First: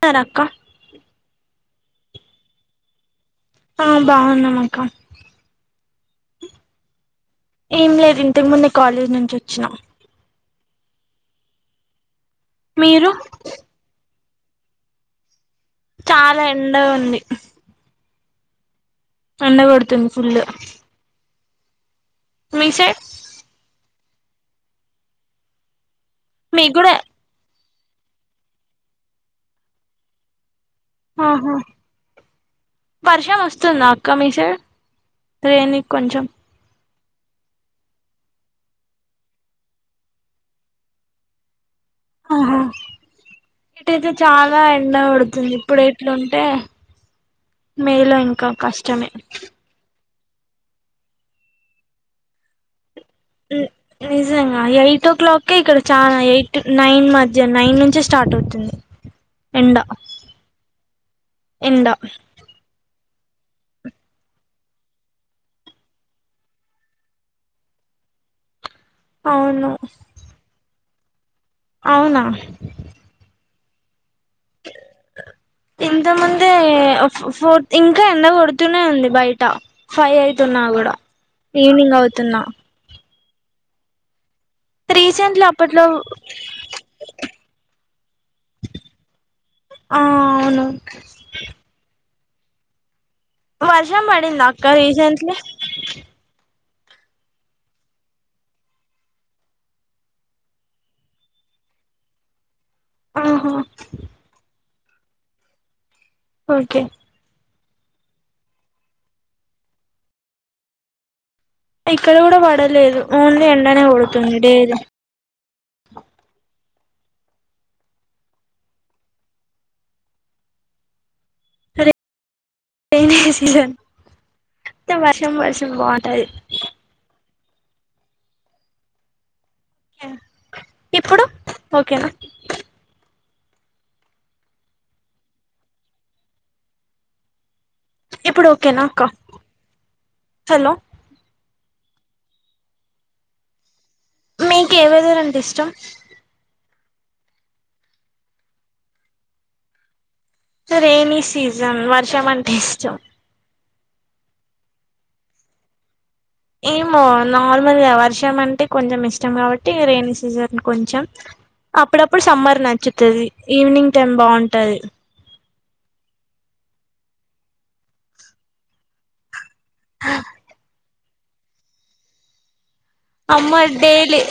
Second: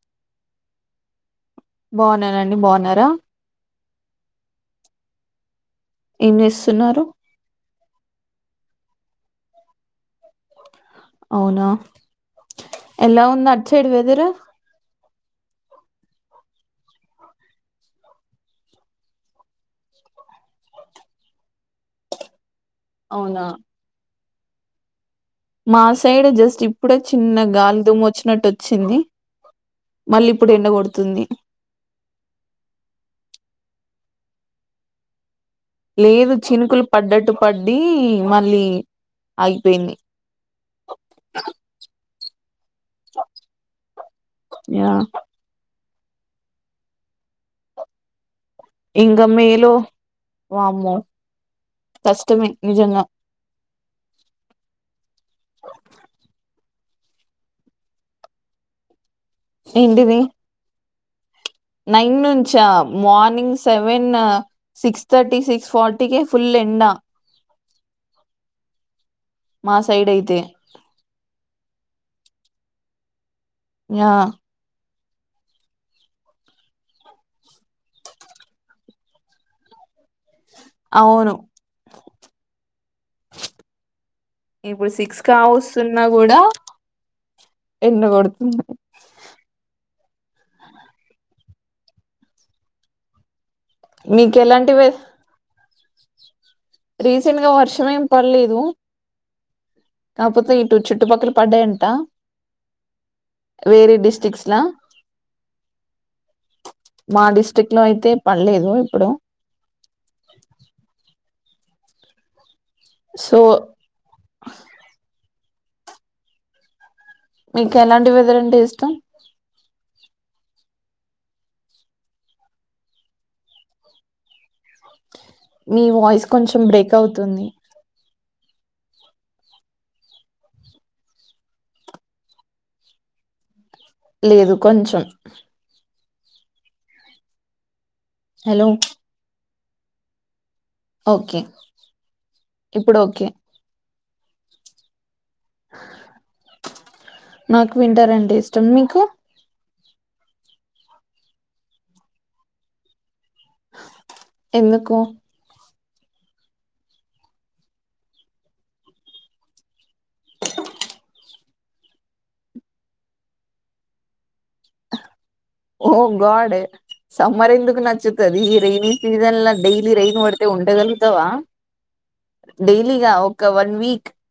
నారా అక్క బాగున్నానండి బాగున్నారా ఆ బాగున్నామక్క ఏం చేస్తున్నారు ఏం లేదు ఇంతకుముందే కాలేజ్ నుంచి వచ్చినా అవునా మీరు ఎలా ఉంది అటు సైడు వెదరు చాలా ఎండ ఉంది ఎండ కొడుతుంది ఫుల్ మీ సైడ్ అవునా మా సైడ్ జస్ట్ మీకు కూడా ఇప్పుడే చిన్న గాలి దుమ్ము వచ్చినట్టు వచ్చింది మళ్ళీ ఇప్పుడు ఎండగ ఆహా వర్షం వస్తుందా అక్క మీసైడు తువేనిక్ కొంచెం లేదు చినుకులు పడ్డట్టు పడ్డి మళ్ళీ ఆగిపిందీ [inaudible] ఆహా ఇటైతే చాలా యా ఎండ పడుతుంది ఇప్పుడైతే ఇట్లుంటే మేలో ఇంకా కష్టమే ఎండ మేలో వామ్మో కష్టమే నిజంగా నిజంగా ఎయిట్ ఓ క్లాక్కే ఇక్కడ చాలా ఎయిట్ నైన్ మధ్య నైన్ నుంచే స్టార్ట్ అవుతుంది ఎండ ఏంటిది ఎండ నైన్ నుంచా morning seven six thirty six ఫార్టీకే ఫుల్ ఎండా [inaudible] అవును మా సైడ్ అయితే అవునా యా [inaudible] ఇంతముందే ఫోర్ ఇంకా ఎంత కొడుతూనే ఉంది బయట ఫైవ్ అయితున్నా కూడా అవును ఈవినింగ్ అవుతున్నా ఇప్పుడు సిక్స్ కా రీసెంట్లీ అప్పట్లో వస్తున్నా కూడా ఎండ కొడుతున్ ఆ అవును వర్షం మంది మీకు అక్క ఎలాంటి వే రీసెంట్లీ రీసెంట్ గా వర్షం ఏం పడ్లేదు కాకపోతే ఇటు చుట్టుపక్కల పడ్డాయంట ఆహా వేరే డిస్ట్రక్ట్స్లా ఓకే క్లో అయితే పడలేదు ఇప్పుడు ఇక్కడ కూడా పడలేదు సో ఓన్లీ ఎండనే కొడుతుంది డేలీ మీకు ఎలాంటి వెదర్ అంటే ఇష్టం కొత్త మీ వాయిస్ కొంచెం బ్రేక్ అవుతుంది యా ఇప్పుడు ఓకేనా లేదు కొంచెం ఇప్పుడు హలో ఓకేనాక్క హలో ఓకే ఇప్పుడు ఓకే మీకు ఏ వెదర్ అంటే ఇష్టం నాకు విన్టర్ అంటే ఇష్టం మీకు రెైనీ సీజన్ వర్షం అంటే ఇష్టం ఎందుకు ఏమో నార్మల్గా వర్షం అంటే కొంచం ఇష్టం కాబట్టి రెైనీ సీజన్ కొంచం అప్పుడప్పుడు సమ్మర్ నచ్చుతది ఈవినింగ్ టైం బావుంటది. ఓ గాడ్ సమ్మర్ ఎందుకు నచ్చుతది ఈ రెైనీ సీజన్ల డైలీ రైన్ పడితే ఉండగలుగుతావా డైలీగా ఒక అమ్మర్ వన్ వీక్ డైలీ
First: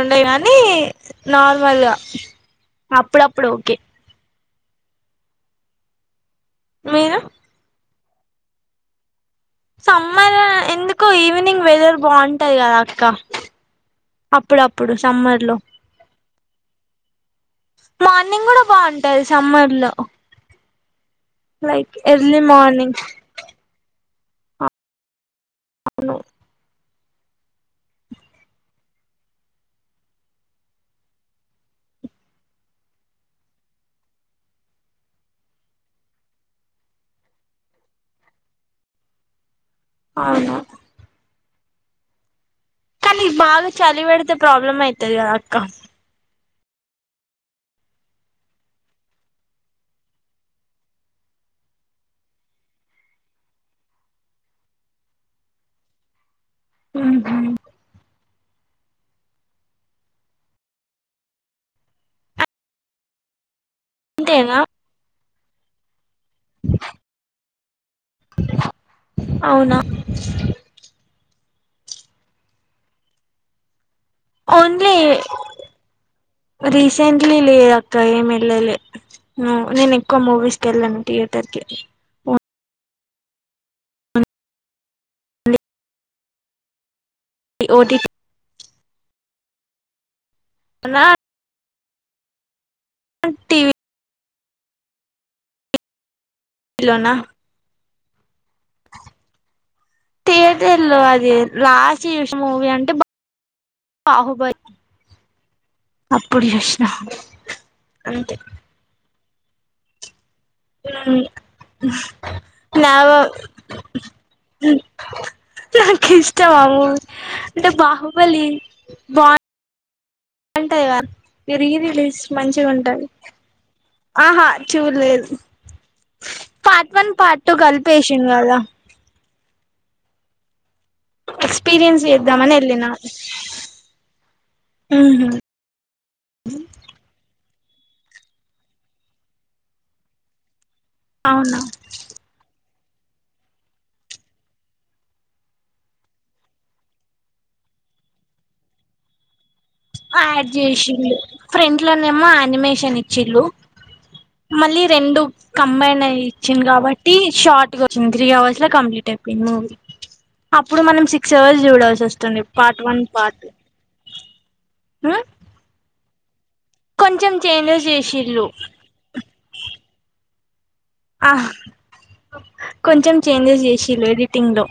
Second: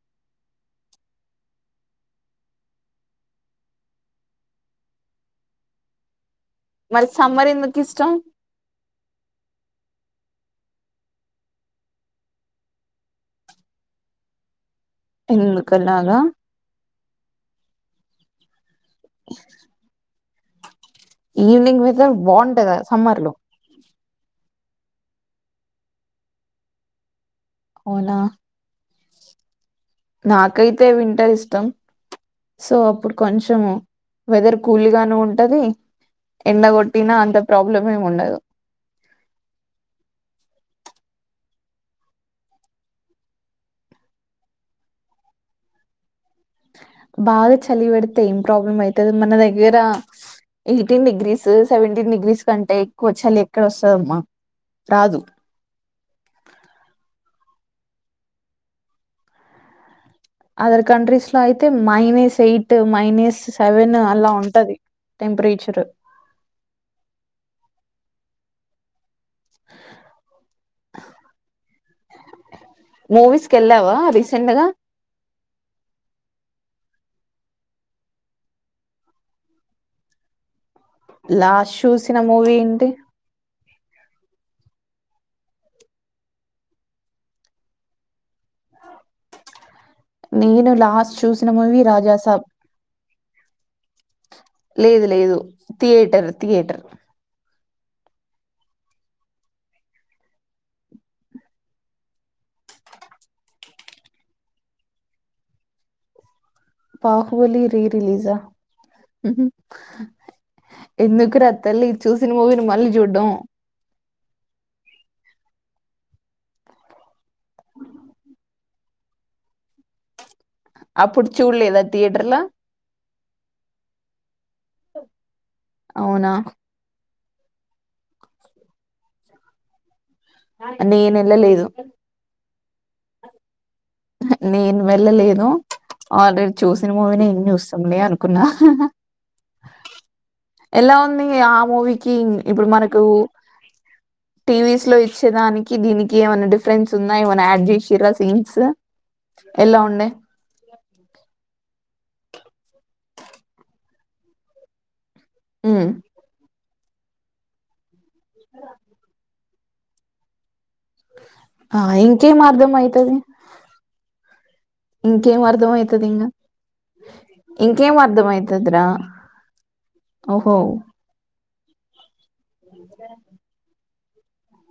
ఉండ గాని నార్మల్గా అప్పుడప్పుడు ఓకే మరి మీరు సమ్మర్ ఎందుకు ఇష్టం సమ్మర్ ఎందుకో ఈవినింగ్ వెదర్ బావుంటాది కదా అక్క. అప్పుడప్ ఎందుకలాగా మార్నింగ్ కూడా బావుంటది సమ్మర్ లో ఈవినింగ్ లైక్ వెదర్ ఎర్లీ బావుంటదా మార్నింగ్ సమ్మర్ లో అవును అవునా నాకైతే వింటర్ ఇష్టం సో అప్పుడు కొంచము వెదర్ కూల్గాను ఉంటది. ఎండ కొట్టినా అంత ప్రాబ్లమేమి ఉండదు. అవునా కానీ బాగా చలి వెడితే ప్రాబ్లమ్ అయితది కదా అక్క బాగా చలి వెడితే ఏం ప్రాబ్లం అయితది మన దగ్గర ఎయిటీన్ డిగ్రీస్, సెవెంటీన్ డిగ్రీస్ కంటే ఎక్కువ చలి ఎక్కడ వస్తదమ్మా రాదు హు ఉమ్ అదర్ కంట్రీస్ లో అయితే మైనస్ ఎయిట్, మైనస్ సెవెన్ అలా అంతేనా ఉంటది. టెంపరేచరు అవునా మూవీస్ కెల్లావా ఓన్లీ రిస్ సెంట్లీ లేదక్క ఏం ఎల్లలే ఉమ్ నేను ఎక్కువ మూవీస్ కెల్లను థియేటర్కి లాస్ట్ చూసిన ఓన్ మూవీ ఏంటి లీ ఓటీటి నేను లాస్ట్ చూసిన మూవీ రాజాసాబ్ అండ్ టీవీ లేదు లేదు థియేటర్ థియేటర్ టీవీలోనా థియేటర్ లో అది లాస్ట్ చూస్న మూవీ అంటే బ బాహుబలి అప్పుడు చూసిన బాహుబలి రీ రిలీజా అంతే ఉమ్ ఎందుకు రా తల్లి చూసిన మూవీని మళ్ళీ నావ చూడడం మ్ నాకిష్టం ఆ మూవీ అంటే బాహుబలి బావుం టదిగా అప్పుడు ఈ రీ చూడలేదా రిలీస్ థియేటర్లా మంచిగా ఉంటది ఆహా చూలేదు అవునా పార్ట్ వన్, పార్ట్ టూ కలిపి ఏషిండ్రు కదా నేను వెళ్ళలేదు ఎక్స్పీరియన్స్ చేద్దామని ఎళ్లినా నేను వెళ్ళలేను ఆల్రెడీ చూసిన మూవీనే ఏం చూస్ తములే అనుకున్నా ఎలా ఉంది ఆ అవునా మూవీకి ఇప్పుడు మనకు టీవీస్ లో ఇచ్చేదానికి దీనికి ఏమైనా డిఫరెన్స్ ఉందా ఏమైన్నా యాడ్ చేసారా సీన్స్. ఎలా ఉండే యాడ్ చేసిండు ఫ్రెం ఇట్లోనేమో అనిమేషన్ ఇచ్చిళు మళ్ళీ రెండు ఉమ్. కంబైన్ అయి ఇచ్చింది కాబట్టి షార్ట్ గా వచ్చింది త్రీ అవర్స్ లా కంప్లీట్ అయిపోయింది మూవీ అప్పుడు మనం సిక్స్ అవర్స్ ఆ, ఇంకేం జూడాల్సిసోస్తోంది వస్తుంది అర్థం పార్ట్ వన్ అవుతుంది పార్ట్ టు ఇంకేం అర్ధం అయితది ఇంగా కొంచెం చేంజెస్ ఇంకేం అర్ధం చేసిళ్ళు అయితద్ ద్ర ఓహో ఆ కొంచెం చేంజెస్ చేసిల్లు ఎడిటింగ్ లో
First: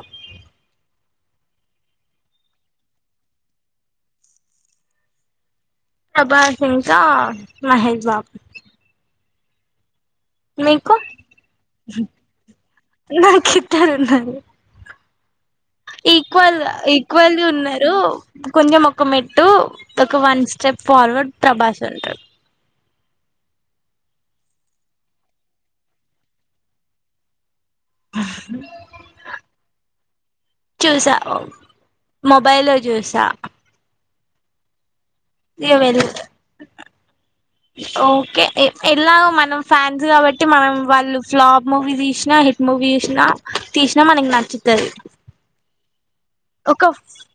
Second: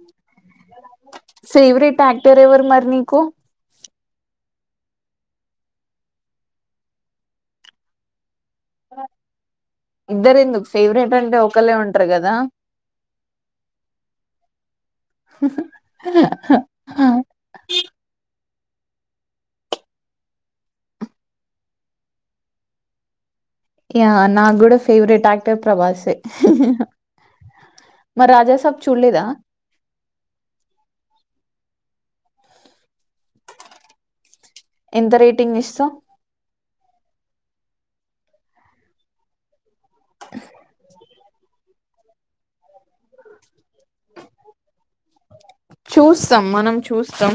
ఫేవరెట్ ఎక్టర్ ఎవరున్నారు నీకు ప్రభాస్ ఇంకా మహేష్ బాబు ఇద్దరు ఎందుకు మీకు ఫేవరెట్ అంటే ఒకళ్ళే ఉంటరు కదా నాకిద్దరున్నారు ఈక్వల్ గా ఈక్వల్ ది ఉన్నారు కొంచెంమొక మెట్టు ఒక వన్ స్టెప్ ఫార్వర్డ్ ప్రభాస్ ఉంటడు నాకు కూడా ఫేవరెట్ యాక్టర్ ప్రభాసే మర్ రాజా సాబ్ చూడ్లేద మొబైల్ లో చూసా ఎంత రేటింగ్ ఇగ ఇస్త వెళ్ ఓకే ఎ ఎలాగ మనం ఫ్యాన్స్ కాబట్టి మనం వాళ్ళు ఫ్లాప్ మూవీ తీసినా హిట్ మూవీ తీసినా తీసినా మనకి నచ్చుతది చూస్తాం మనం ఒక చూస్తాం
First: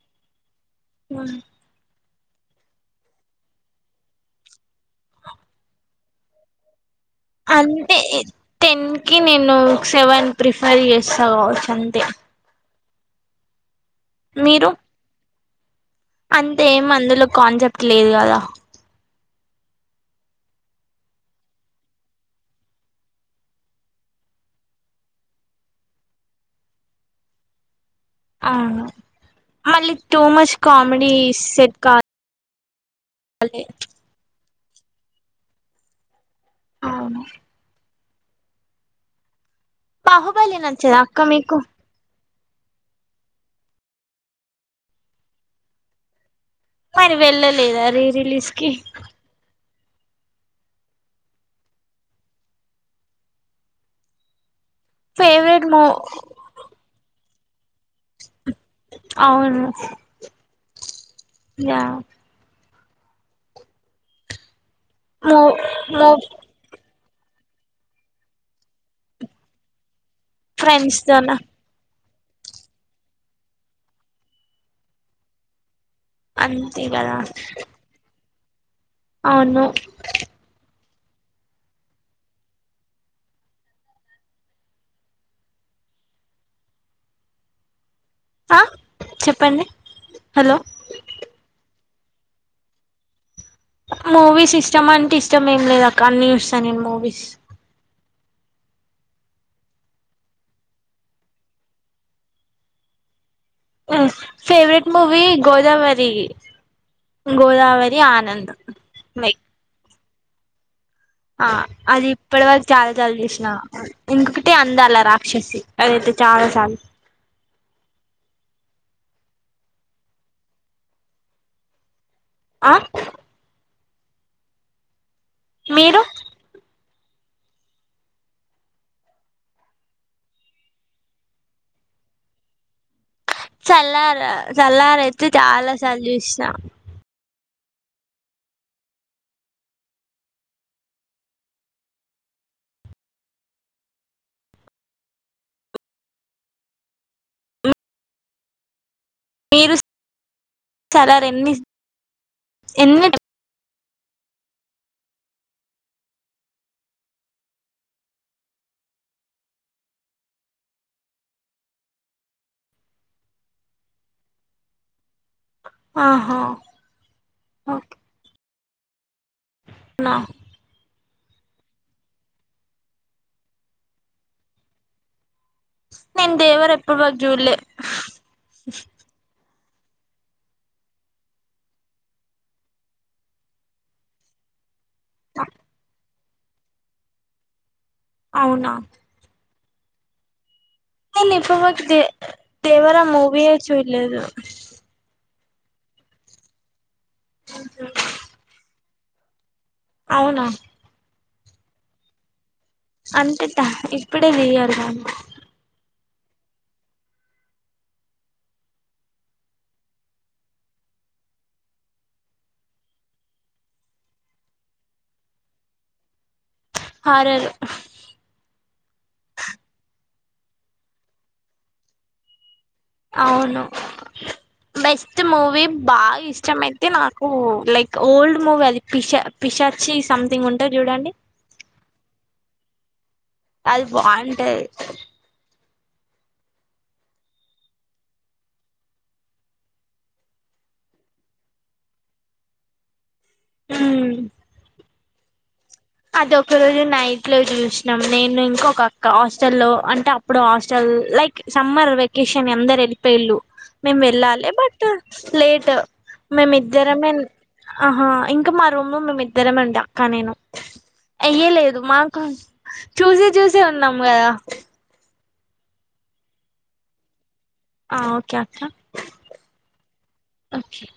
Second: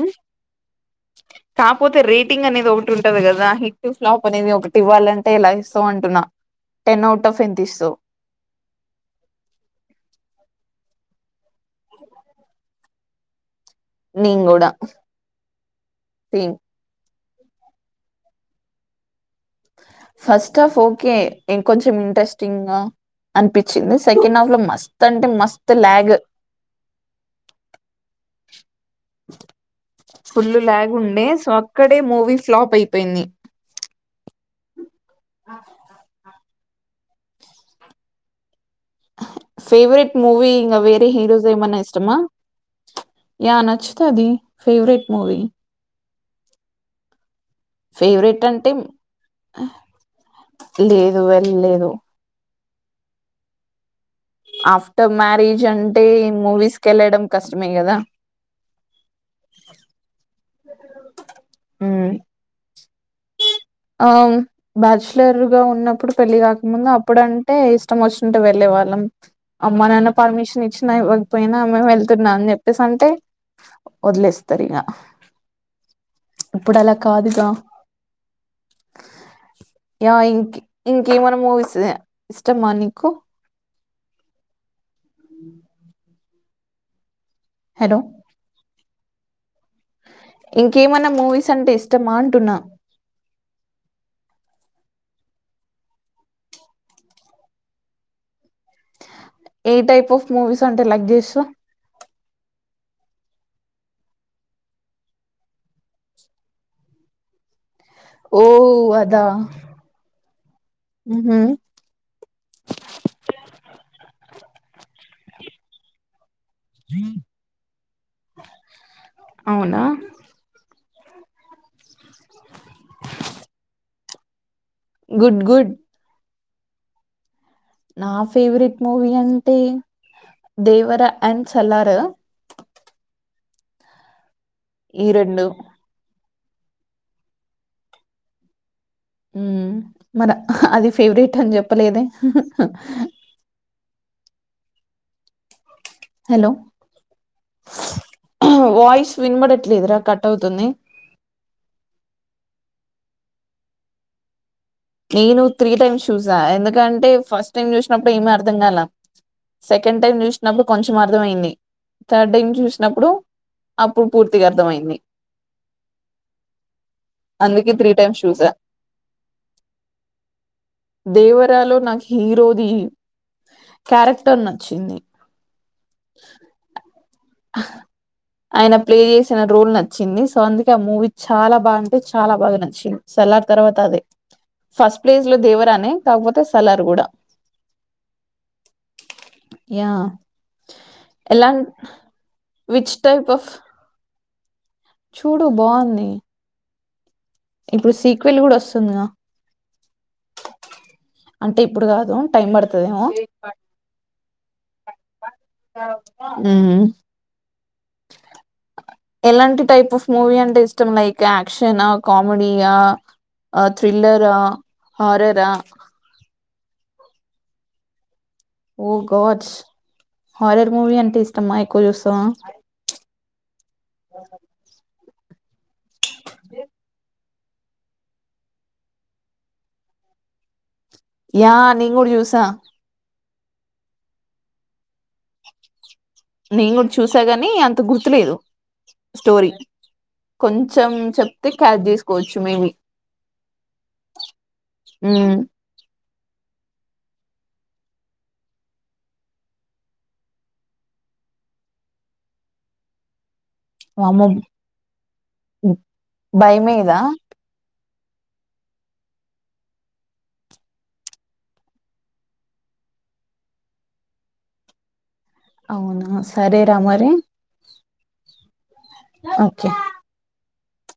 కాపోతే రేట్ హిట్టింగ్ అనేది ఒకటి ఉంటది కదా హిట్ ఫ్లాప్ అనేది ఒకటి ఇవ్వాలంటే ఎలా ఇస్తావ్ అంటున్నా టెన్ అవుట్ ఆఫ్ ఎంత ఇస్తావు అంటే టెన్ కి నేను సెవెన్ ప్రిఫర్ చేస్త స సంతే నేన్ కూడా సేమ్ అంతేం అందులో కాన్సెప్ట్ లేదు కదా ఫస్ట్ ఆఫ్ ఓకే కొంచం ఇంట్రెస్టింగా అనిపించింది సెకండ్ హాఫ్ లో మస్త్ అంటే మస్త్ లాగ్ అవును మళ్ళీ too much full lag comedy ఉండే సో సెట్ అక్కడే కాల్ మూవీ ఫ్లాప్ అయిపోయింది అలే ఆ అవును ఫేవరెట్ మూవి బాహుబలి ఇంగ నచ్చదా వేరే అక్క హీరోస్ మీకు ఏమనా ఇష్టమా యా నచ్చుతది ఫేవరెట్ మూవీ మరి వెళ్ళలేదా రీ ఫేవరెట్ రిలీజ్ అంటే కి లేదు వెళ్ళలేదు ఆఫ్టర్ మ్యారేజ్ ఫేవరెట్ మూ అంటే మూవీస్ కి వెళ్లడం అవును యా ఆ, బ్యాచ్లర్ మూ గా మూ ఉన్నప్పుడు పెళ్ళి కాకముందు. అప్పుడు అంటే ఇష్టం వస్తుంటే వెళ్ళే వాళ్ళం అమ్మా నాన్న. పర్మిషన్ ఇచ్చినా ఫ్రెండ్స్ తోనా ఇవ్వకపోయినా మేం మేళ్త తిన్నా అని చెప్పేసి అంటే వదిలేస్తారు ఇక ఇప్పుడు అంతే అలా కదా కాదుగా అవును ఇంకేమనా మూవీస్ ఇష్టమా నీకు ఉ హలో ఆ చెప్పండి హలో ఇంకేమన్నా మూవీస్ అంటే ఇష్టమా అంటున్నా మూవీస్ ఇష్టం అంటే ఇష్టం ఏం లేదు అక్క అన్ని చూస్తా నేను మూవీస్ ఏ టైప్ ఆఫ్ మూవీస్ అంటే లైక్ చేస్తావ్ మ్ ఫేవరెట్ మూవి గోదావరి గోదావరి ది ఓ ఆనందం అదా మై ఉహు ఆ అది ఇప్పటి వరకు చాలా సార్ల చూసిన. ఇంటికే అందాలా రాక్షసి అదైతే చాలా సార్ల. అవునా ఆ గుడ్ గుడ్. మీరు నా ఫేవరెట్ మూవీ అంటే. దేవరా అండ్ సల్లారు. సల్లారు సల్లారైతే రెండు చాలాసార్లు చూసినా. హ్మ్ మరి అది ఫేవరెట్ అని చెప్పలేదే. Hello voice. విన మీరు పడట్లేదురా కట్ అవుతుంది. చల్లార ఎన్ని [unintelligible] నేను త్రీ టైమ్స్ చూసా ఎందుకంటే ఫస్ట్ టైమ్ చూసినప్పుడు ఏమి అర్ధం కాలే. సెకండ్ టైం చూసినప్పుడు కొంచెం అర్థమయింది థర్డ్ టైం చూసినప్పుడు. అప్పుడు పూర్తిగా అర్థమయింది. ఆహా అందుకే త్రీ టైమ్ చూసా. నా దేవరాలో నాకు హీరోది క్యారెక్టర్ నచ్చింది. నేను దేవర ఎప్పటి వరకు చూడలే ఆయన ప్లే చేసిన రోల్ నచ్చ. నచ్చింది సో అందుకే ఆ మూవీ చాలా బాగా అంటే చాలా బాగా నచ్చింది సలార్ తర్వాత అదే. ఫస్ట్ ప్లేజ్ లో దేవరానే కాకపోతే సలార్ కూడా. అవునా. యా నేను ఎలా ఇప్పటివరకు which Devara type movie of చూడలేదు. చూడు బాగుంది. ఇప్పుడు సీక్వెల్ కూడా వస్తుందిగా. అవునా. అంటే ఇప్పుడు కాదు టైం పడుత. అంతట ఇప్పుడే తీయాలగా. హ్మ్ [inaudible] ఎలాంటి టైప్ ఆఫ్ మూవీ అంటే ఇష్టం లైక్ యాక్షన్ కామెడీయా. ఆ థ్రిలర్ హారరా. Horror oh god horror movie అంటే ఇష్టమ్మా ఎక్కువ చూస్తాం. అవును [unintelligible] బెస్ట్ మూవీ బాగా ఇష్టం అయితే నాకు లైక్ ఓల్డ్ మూవీ అది పిష పిషాచి సంథింగ్ ఉ. యా నేను కూడా చూసా. అది బాగుంటాది. నేను కూడా చూసాగాని అంత గుర్తులేదు స్టోరీ. కొంచెం చెప్తే క్యారి చేసుకోవచ్చు మేబి. హ్మ్ హ్మ్ అది ఒక రోజు నైట్ లో చూసినాం నేను ఇంక ఒకక్క హాస్టల్ లో అంటే అప్పుడు హాస్టల్. లైక్ సమ్మర్ వెకేషన్ అందరు వెళ్ళిపోయిళ్ళు. మేము వామ్మో వెళ్ళాలి బట్ లేట్ మేము భయమేదా ఇద్దరమే. ఆహా ఇంకా మా రూమ్ లో మేమి ఇద్దరమే ఉండి అక్క నేను. అయ్య లేదు మాకు చూసే చూసే ఉన్నాం కదా అవునా సరే రా మరి ఆ ఓకే అక్క ఓకే ఓకే